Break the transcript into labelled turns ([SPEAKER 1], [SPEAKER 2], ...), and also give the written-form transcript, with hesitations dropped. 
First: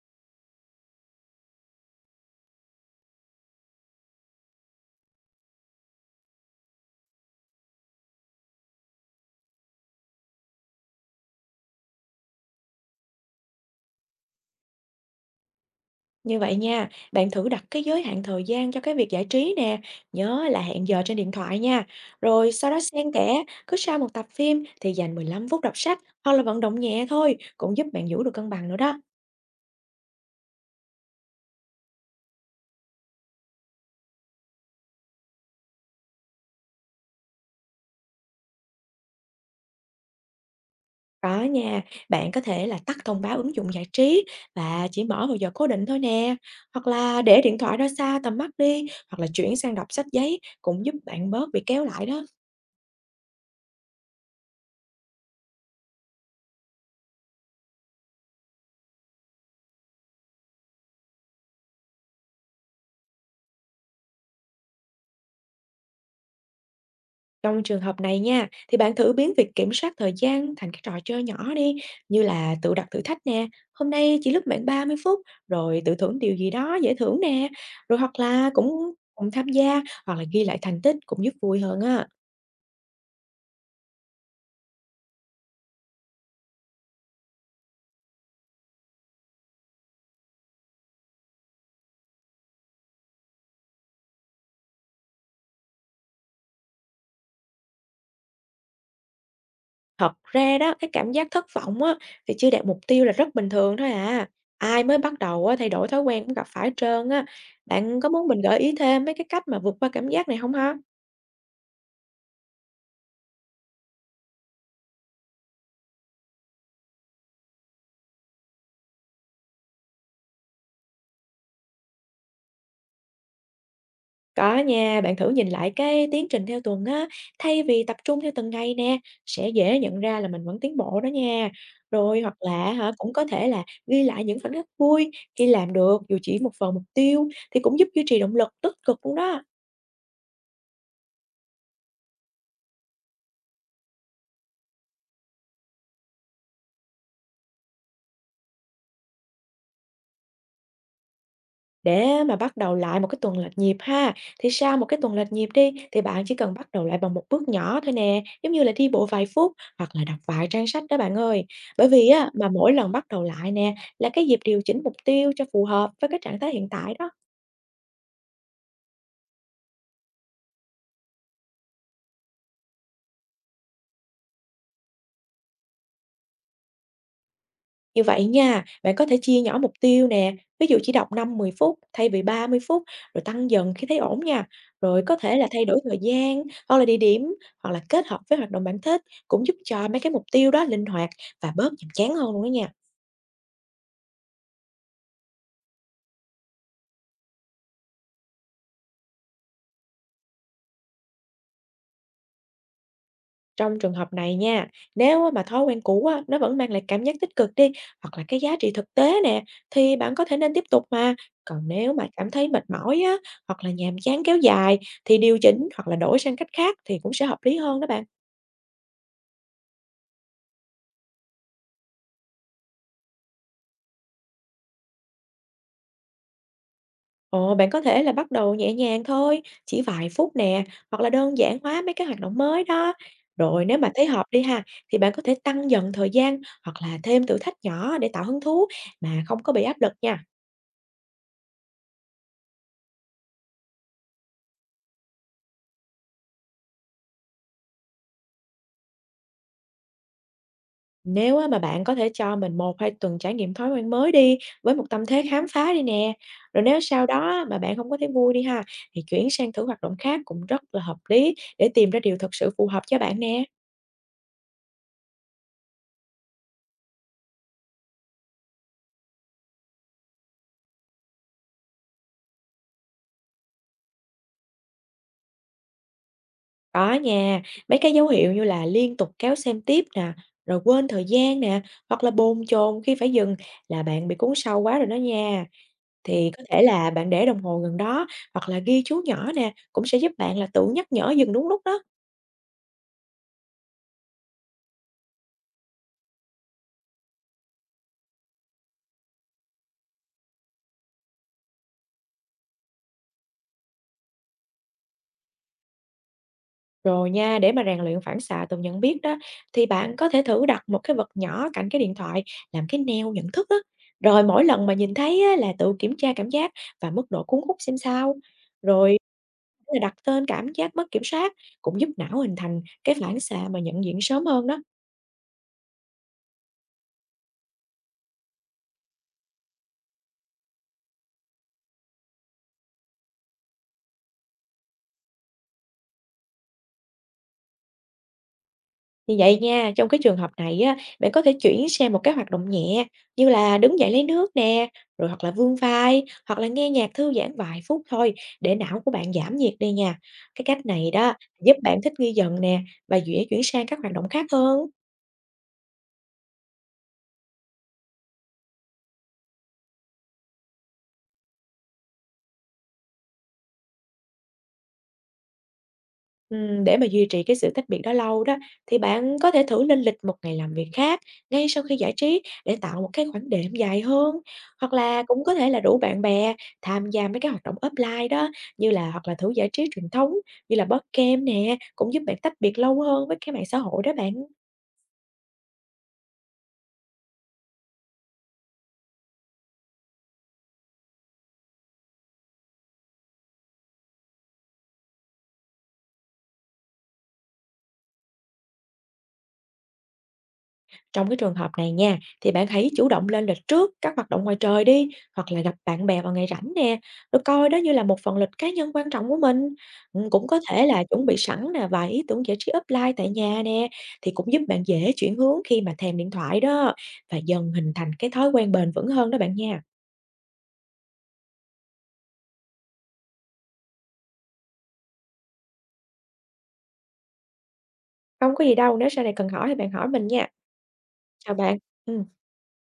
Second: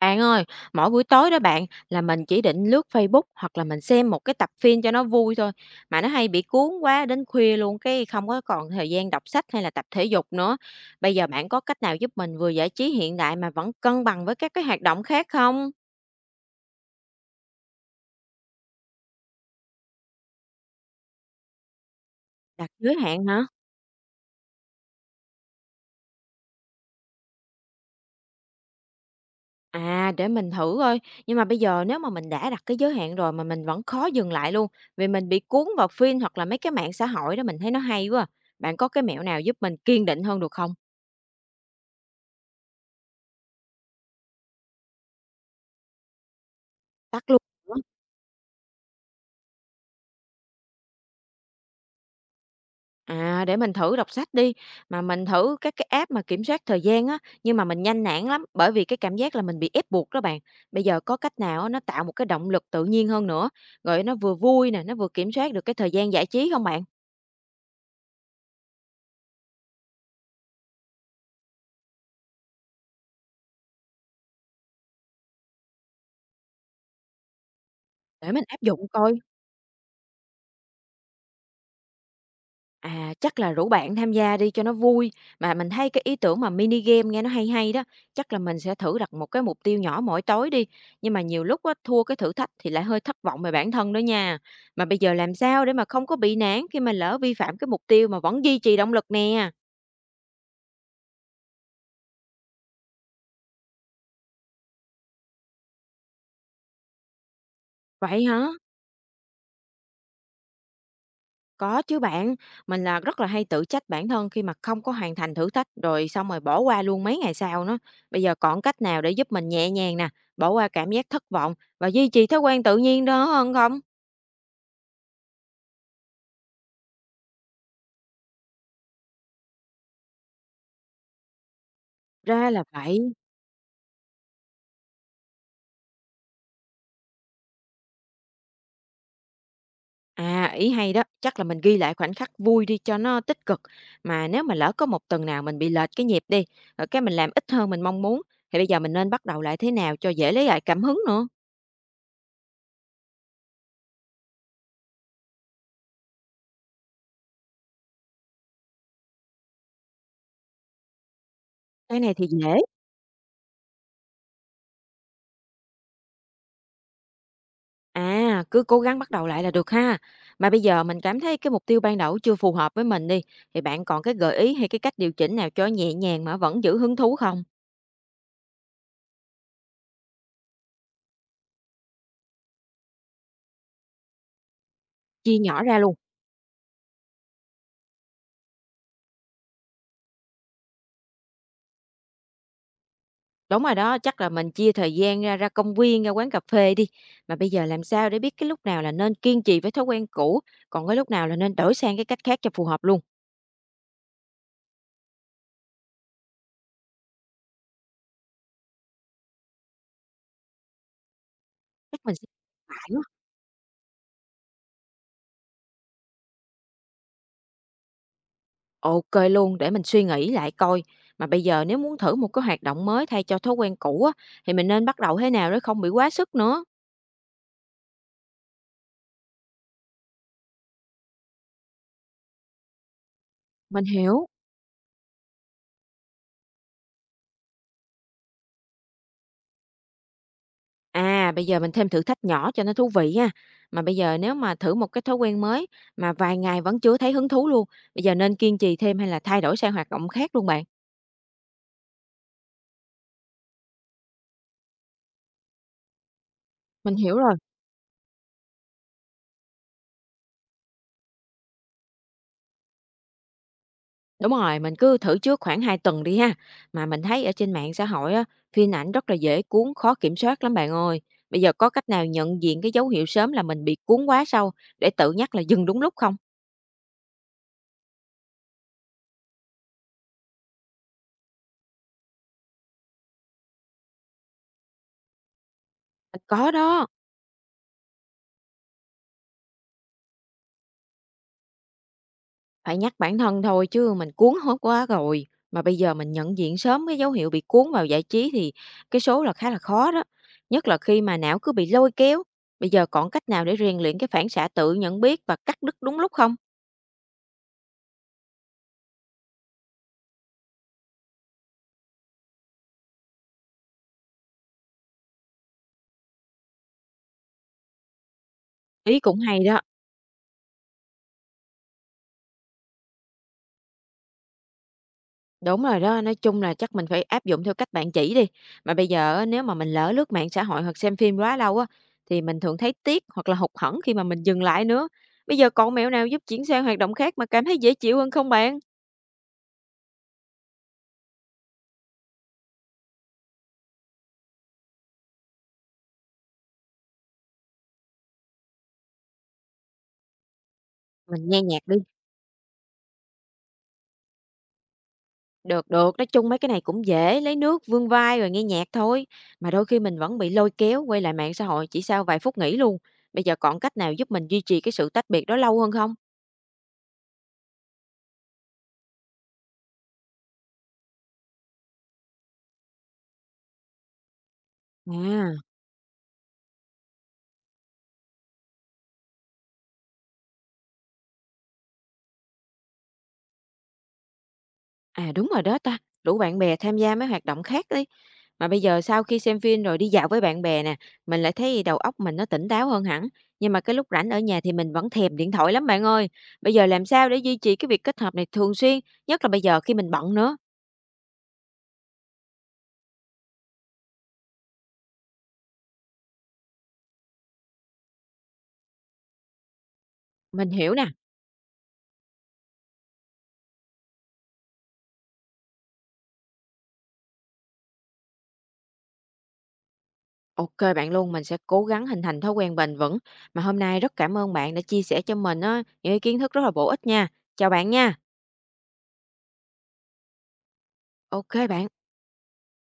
[SPEAKER 1] Bạn ơi, mỗi buổi tối đó bạn là mình chỉ định lướt Facebook hoặc là mình xem một cái tập phim cho nó vui thôi, mà nó hay bị cuốn quá đến khuya luôn cái không có còn thời gian đọc sách hay là tập thể dục nữa. Bây giờ bạn có cách nào giúp mình vừa giải trí hiện đại mà vẫn cân bằng với các cái hoạt động khác không?
[SPEAKER 2] Như vậy nha, bạn thử đặt cái giới hạn thời gian cho cái việc giải trí nè, nhớ là hẹn giờ trên điện thoại nha. Rồi sau
[SPEAKER 1] Đặt
[SPEAKER 2] đó
[SPEAKER 1] giới
[SPEAKER 2] xen
[SPEAKER 1] hạn hả?
[SPEAKER 2] kẽ, cứ sau một tập phim thì dành 15 phút đọc sách hoặc là vận động nhẹ thôi, cũng giúp bạn giữ được cân bằng nữa đó.
[SPEAKER 1] À, để mình thử coi. Nhưng mà bây giờ nếu mà mình đã đặt cái giới hạn rồi mà mình vẫn khó dừng lại luôn, vì mình bị cuốn vào phim hoặc là mấy cái mạng xã hội đó mình thấy nó hay quá. À. Bạn có cái mẹo nào giúp mình kiên định hơn được không?
[SPEAKER 2] Đó nha, bạn có thể là tắt thông báo ứng dụng giải trí và chỉ mở vào giờ cố định thôi nè. Hoặc là
[SPEAKER 1] Tắt
[SPEAKER 2] để
[SPEAKER 1] luôn.
[SPEAKER 2] điện thoại ra xa tầm mắt đi, hoặc là chuyển sang đọc sách giấy cũng giúp bạn bớt bị kéo lại đó.
[SPEAKER 1] À, để mình thử đọc sách đi, mà mình thử các cái app mà kiểm soát thời gian á, nhưng mà mình nhanh nản lắm, bởi vì cái cảm giác là mình bị ép buộc đó bạn. Bây giờ có cách nào á, nó tạo một cái động lực tự nhiên hơn nữa, rồi nó vừa vui nè, nó vừa kiểm soát được cái thời gian giải trí không bạn?
[SPEAKER 2] Trong trường hợp này nha, thì bạn thử biến việc kiểm soát thời gian thành cái trò chơi nhỏ đi, như là tự đặt thử thách nè, hôm nay chỉ lướt mạng 30 phút, rồi tự thưởng điều gì đó dễ thưởng nè, rồi hoặc
[SPEAKER 1] Để mình
[SPEAKER 2] là
[SPEAKER 1] áp dụng
[SPEAKER 2] cũng
[SPEAKER 1] coi.
[SPEAKER 2] cùng tham gia hoặc là ghi lại thành tích cũng giúp vui hơn á.
[SPEAKER 1] À, chắc là rủ bạn tham gia đi cho nó vui, mà mình thấy cái ý tưởng mà mini game nghe nó hay hay đó, chắc là mình sẽ thử đặt một cái mục tiêu nhỏ mỗi tối đi, nhưng mà nhiều lúc á, thua cái thử thách thì lại hơi thất vọng về bản thân đó nha. Mà bây giờ làm sao để mà không có bị nản khi mà lỡ vi phạm cái mục tiêu mà vẫn duy trì động lực nè?
[SPEAKER 2] Thật ra đó, cái cảm giác thất vọng á, thì chưa đạt mục tiêu là rất bình thường thôi à. Ai mới bắt đầu á, thay đổi thói quen cũng gặp phải hết trơn á. Bạn có
[SPEAKER 1] Vậy
[SPEAKER 2] muốn mình
[SPEAKER 1] hả?
[SPEAKER 2] gợi ý thêm mấy cái cách mà vượt qua cảm giác này không ha?
[SPEAKER 1] Có chứ bạn, mình là rất là hay tự trách bản thân khi mà không có hoàn thành thử thách rồi xong rồi bỏ qua luôn mấy ngày sau nó. Bây giờ còn cách nào để giúp mình nhẹ nhàng nè, bỏ qua cảm giác thất vọng và duy trì thói quen tự nhiên đó hơn không?
[SPEAKER 2] Có nha, bạn thử nhìn lại cái tiến trình theo tuần á, thay vì tập trung theo từng ngày nè, sẽ dễ nhận ra là mình vẫn tiến bộ đó nha. Rồi hoặc
[SPEAKER 1] Ra là
[SPEAKER 2] là hả cũng
[SPEAKER 1] vậy.
[SPEAKER 2] có thể là ghi lại những khoảnh khắc vui khi làm được dù chỉ một phần mục tiêu thì cũng giúp duy trì động lực tích cực luôn đó.
[SPEAKER 1] À, ý hay đó, chắc là mình ghi lại khoảnh khắc vui đi cho nó tích cực. Mà nếu mà lỡ có một tuần nào mình bị lệch cái nhịp đi, rồi cái mình làm ít hơn mình mong muốn, thì bây giờ mình nên bắt đầu lại thế nào cho dễ lấy lại cảm hứng nữa?
[SPEAKER 2] Để mà bắt đầu lại một cái tuần lệch nhịp ha, thì sau một cái tuần lệch nhịp đi thì bạn chỉ cần bắt đầu lại bằng một bước nhỏ thôi nè, giống như là đi bộ vài phút hoặc là đọc vài trang sách đó bạn ơi. Bởi
[SPEAKER 1] Cái
[SPEAKER 2] vì
[SPEAKER 1] này thì
[SPEAKER 2] á mà
[SPEAKER 1] dễ.
[SPEAKER 2] mỗi lần bắt đầu lại nè là cái dịp điều chỉnh mục tiêu cho phù hợp với cái trạng thái hiện tại đó.
[SPEAKER 1] À, cứ cố gắng bắt đầu lại là được ha. Mà bây giờ mình cảm thấy cái mục tiêu ban đầu chưa phù hợp với mình đi, thì bạn còn cái gợi ý hay cái cách điều chỉnh nào cho nhẹ nhàng mà vẫn giữ hứng thú không?
[SPEAKER 2] Như vậy nha, bạn có thể chia nhỏ mục tiêu nè, ví dụ chỉ đọc năm mười phút thay vì 30 phút, rồi tăng dần khi thấy ổn nha. Rồi có thể
[SPEAKER 1] Chia
[SPEAKER 2] là
[SPEAKER 1] nhỏ
[SPEAKER 2] thay
[SPEAKER 1] ra
[SPEAKER 2] đổi
[SPEAKER 1] luôn.
[SPEAKER 2] thời gian, hoặc là địa điểm, hoặc là kết hợp với hoạt động bạn thích, cũng giúp cho mấy cái mục tiêu đó linh hoạt và bớt nhàm chán hơn luôn đó nha.
[SPEAKER 1] Đúng rồi đó, chắc là mình chia thời gian ra, ra công viên, ra quán cà phê đi. Mà bây giờ làm sao để biết cái lúc nào là nên kiên trì với thói quen cũ, còn cái lúc nào là nên đổi sang cái cách khác cho phù hợp luôn?
[SPEAKER 2] Trong trường hợp này nha, nếu á mà thói quen cũ á, nó vẫn mang lại cảm giác tích cực đi, hoặc là cái giá trị thực tế nè, thì bạn có thể nên tiếp tục mà. Còn nếu
[SPEAKER 1] Chắc
[SPEAKER 2] mà
[SPEAKER 1] mình sẽ
[SPEAKER 2] cảm thấy mệt
[SPEAKER 1] phải
[SPEAKER 2] mỏi
[SPEAKER 1] quá.
[SPEAKER 2] á, hoặc là nhàm chán kéo dài, thì điều chỉnh hoặc là đổi sang cách khác thì cũng sẽ hợp lý hơn đó bạn.
[SPEAKER 1] Ok luôn, để mình suy nghĩ lại coi. Mà bây giờ nếu muốn thử một cái hoạt động mới thay cho thói quen cũ á, thì mình nên bắt đầu thế nào để không bị quá sức nữa?
[SPEAKER 2] Ồ, bạn có thể là bắt đầu nhẹ nhàng thôi, chỉ vài phút nè, hoặc là đơn giản hóa mấy cái hoạt động mới đó. Rồi nếu
[SPEAKER 1] Mình
[SPEAKER 2] mà thấy hợp
[SPEAKER 1] hiểu.
[SPEAKER 2] đi ha, thì bạn có thể tăng dần thời gian hoặc là thêm thử thách nhỏ để tạo hứng thú mà không có bị áp lực nha.
[SPEAKER 1] À, bây giờ mình thêm thử thách nhỏ cho nó thú vị nha. Mà bây giờ nếu mà thử một cái thói quen mới mà vài ngày vẫn chưa thấy hứng thú luôn, bây giờ nên kiên trì thêm hay là thay đổi sang hoạt động khác luôn bạn?
[SPEAKER 2] Nếu á, mà bạn có thể cho mình một hai tuần trải nghiệm thói quen mới đi với một tâm thế khám phá đi nè. Rồi nếu
[SPEAKER 1] Mình
[SPEAKER 2] sau
[SPEAKER 1] hiểu
[SPEAKER 2] đó
[SPEAKER 1] rồi.
[SPEAKER 2] á, mà bạn không có thấy vui đi ha, thì chuyển sang thử hoạt động khác cũng rất là hợp lý để tìm ra điều thật sự phù hợp cho bạn nè.
[SPEAKER 1] Đúng rồi, mình cứ thử trước khoảng 2 tuần đi ha. Mà mình thấy ở trên mạng xã hội á, phim ảnh rất là dễ cuốn, khó kiểm soát lắm bạn ơi. Bây giờ có cách nào nhận diện cái dấu hiệu sớm là mình bị cuốn quá sâu để tự nhắc là dừng đúng lúc không?
[SPEAKER 2] Có nha, mấy cái dấu hiệu như là liên tục kéo xem tiếp nè, rồi quên thời gian nè, hoặc là bồn chồn khi phải dừng là bạn bị cuốn sâu quá rồi đó nha. Thì có
[SPEAKER 1] Có
[SPEAKER 2] thể
[SPEAKER 1] đó.
[SPEAKER 2] là bạn để đồng hồ gần đó, hoặc là ghi chú nhỏ nè, cũng sẽ giúp bạn là tự nhắc nhở dừng đúng lúc đó.
[SPEAKER 1] Phải nhắc bản thân thôi chứ mình cuốn hút quá rồi, mà bây giờ mình nhận diện sớm cái dấu hiệu bị cuốn vào giải trí thì cái số là khá là khó đó, nhất là khi mà não cứ bị lôi kéo. Bây giờ còn cách nào để rèn luyện cái phản xạ tự nhận biết và cắt đứt đúng lúc không?
[SPEAKER 2] Rồi nha, để mà rèn luyện phản xạ tự nhận biết đó, thì bạn có thể thử đặt một cái vật nhỏ cạnh cái điện thoại, làm cái neo nhận thức đó. Rồi mỗi lần mà nhìn thấy á, là tự kiểm tra cảm giác và mức độ cuốn hút xem sao. Rồi
[SPEAKER 1] Ý cũng hay đó.
[SPEAKER 2] là đặt tên cảm giác mất kiểm soát, cũng giúp não hình thành cái phản xạ mà nhận diện sớm hơn đó.
[SPEAKER 1] Đúng rồi đó, nói chung là chắc mình phải áp dụng theo cách bạn chỉ đi. Mà bây giờ á, nếu mà mình lỡ lướt mạng xã hội hoặc xem phim quá lâu á thì mình thường thấy tiếc hoặc là hụt hẫng khi mà mình dừng lại nữa. Bây giờ còn mẹo nào giúp chuyển sang hoạt động khác mà cảm thấy dễ chịu hơn không bạn?
[SPEAKER 2] Như vậy nha, trong cái trường hợp này á, bạn có thể chuyển sang một cái hoạt động nhẹ như là đứng dậy lấy nước nè, rồi hoặc là vươn vai, hoặc là nghe nhạc thư giãn vài phút thôi để não của bạn giảm nhiệt đi nha. Cái cách này đó
[SPEAKER 1] Mình nghe
[SPEAKER 2] giúp
[SPEAKER 1] nhạc đi.
[SPEAKER 2] bạn thích nghi dần nè và dễ chuyển sang các hoạt động khác hơn.
[SPEAKER 1] Được, được, nói chung mấy cái này cũng dễ, lấy nước vươn vai rồi nghe nhạc thôi. Mà đôi khi mình vẫn bị lôi kéo quay lại mạng xã hội chỉ sau vài phút nghỉ luôn. Bây giờ còn cách nào giúp mình duy trì cái sự tách biệt đó lâu hơn không?
[SPEAKER 2] Để mà duy trì cái sự tách biệt đó lâu đó, thì bạn có thể thử lên lịch một ngày làm việc khác ngay sau khi giải trí để tạo một cái khoảng đệm dài hơn. Hoặc là cũng có
[SPEAKER 1] À,
[SPEAKER 2] thể là rủ bạn bè tham gia mấy cái hoạt động offline đó, như là hoặc là thử giải trí truyền thống như là board game nè, cũng giúp bạn tách biệt lâu hơn với cái mạng xã hội đó bạn.
[SPEAKER 1] à đúng rồi đó ta, rủ bạn bè tham gia mấy hoạt động khác đi. Mà bây giờ sau khi xem phim rồi đi dạo với bạn bè nè, mình lại thấy đầu óc mình nó tỉnh táo hơn hẳn. Nhưng mà cái lúc rảnh ở nhà thì mình vẫn thèm điện thoại lắm bạn ơi. Bây giờ làm sao để duy trì cái việc kết hợp này thường xuyên, nhất là bây giờ khi mình bận nữa?
[SPEAKER 2] Trong cái trường hợp này nha, thì bạn hãy chủ động lên lịch trước các hoạt động ngoài trời đi, hoặc là gặp bạn bè vào ngày rảnh nè, rồi coi đó như là một phần lịch cá nhân quan trọng của mình. Ừ, cũng có
[SPEAKER 1] Mình
[SPEAKER 2] thể
[SPEAKER 1] hiểu
[SPEAKER 2] là
[SPEAKER 1] nè.
[SPEAKER 2] chuẩn bị sẵn nè vài ý tưởng giải trí offline tại nhà nè, thì cũng giúp bạn dễ chuyển hướng khi mà thèm điện thoại đó, và dần hình thành cái thói quen bền vững hơn đó bạn nha.
[SPEAKER 1] OK bạn luôn, mình sẽ cố gắng hình thành thói quen bền vững. Mà hôm nay rất cảm ơn bạn đã chia sẻ cho mình á, những cái kiến thức rất là bổ ích nha. Chào bạn nha.
[SPEAKER 2] Không có gì đâu, nếu sau này cần hỏi thì bạn hỏi mình nha. Chào
[SPEAKER 1] OK
[SPEAKER 2] bạn.
[SPEAKER 1] bạn.
[SPEAKER 2] Ừ.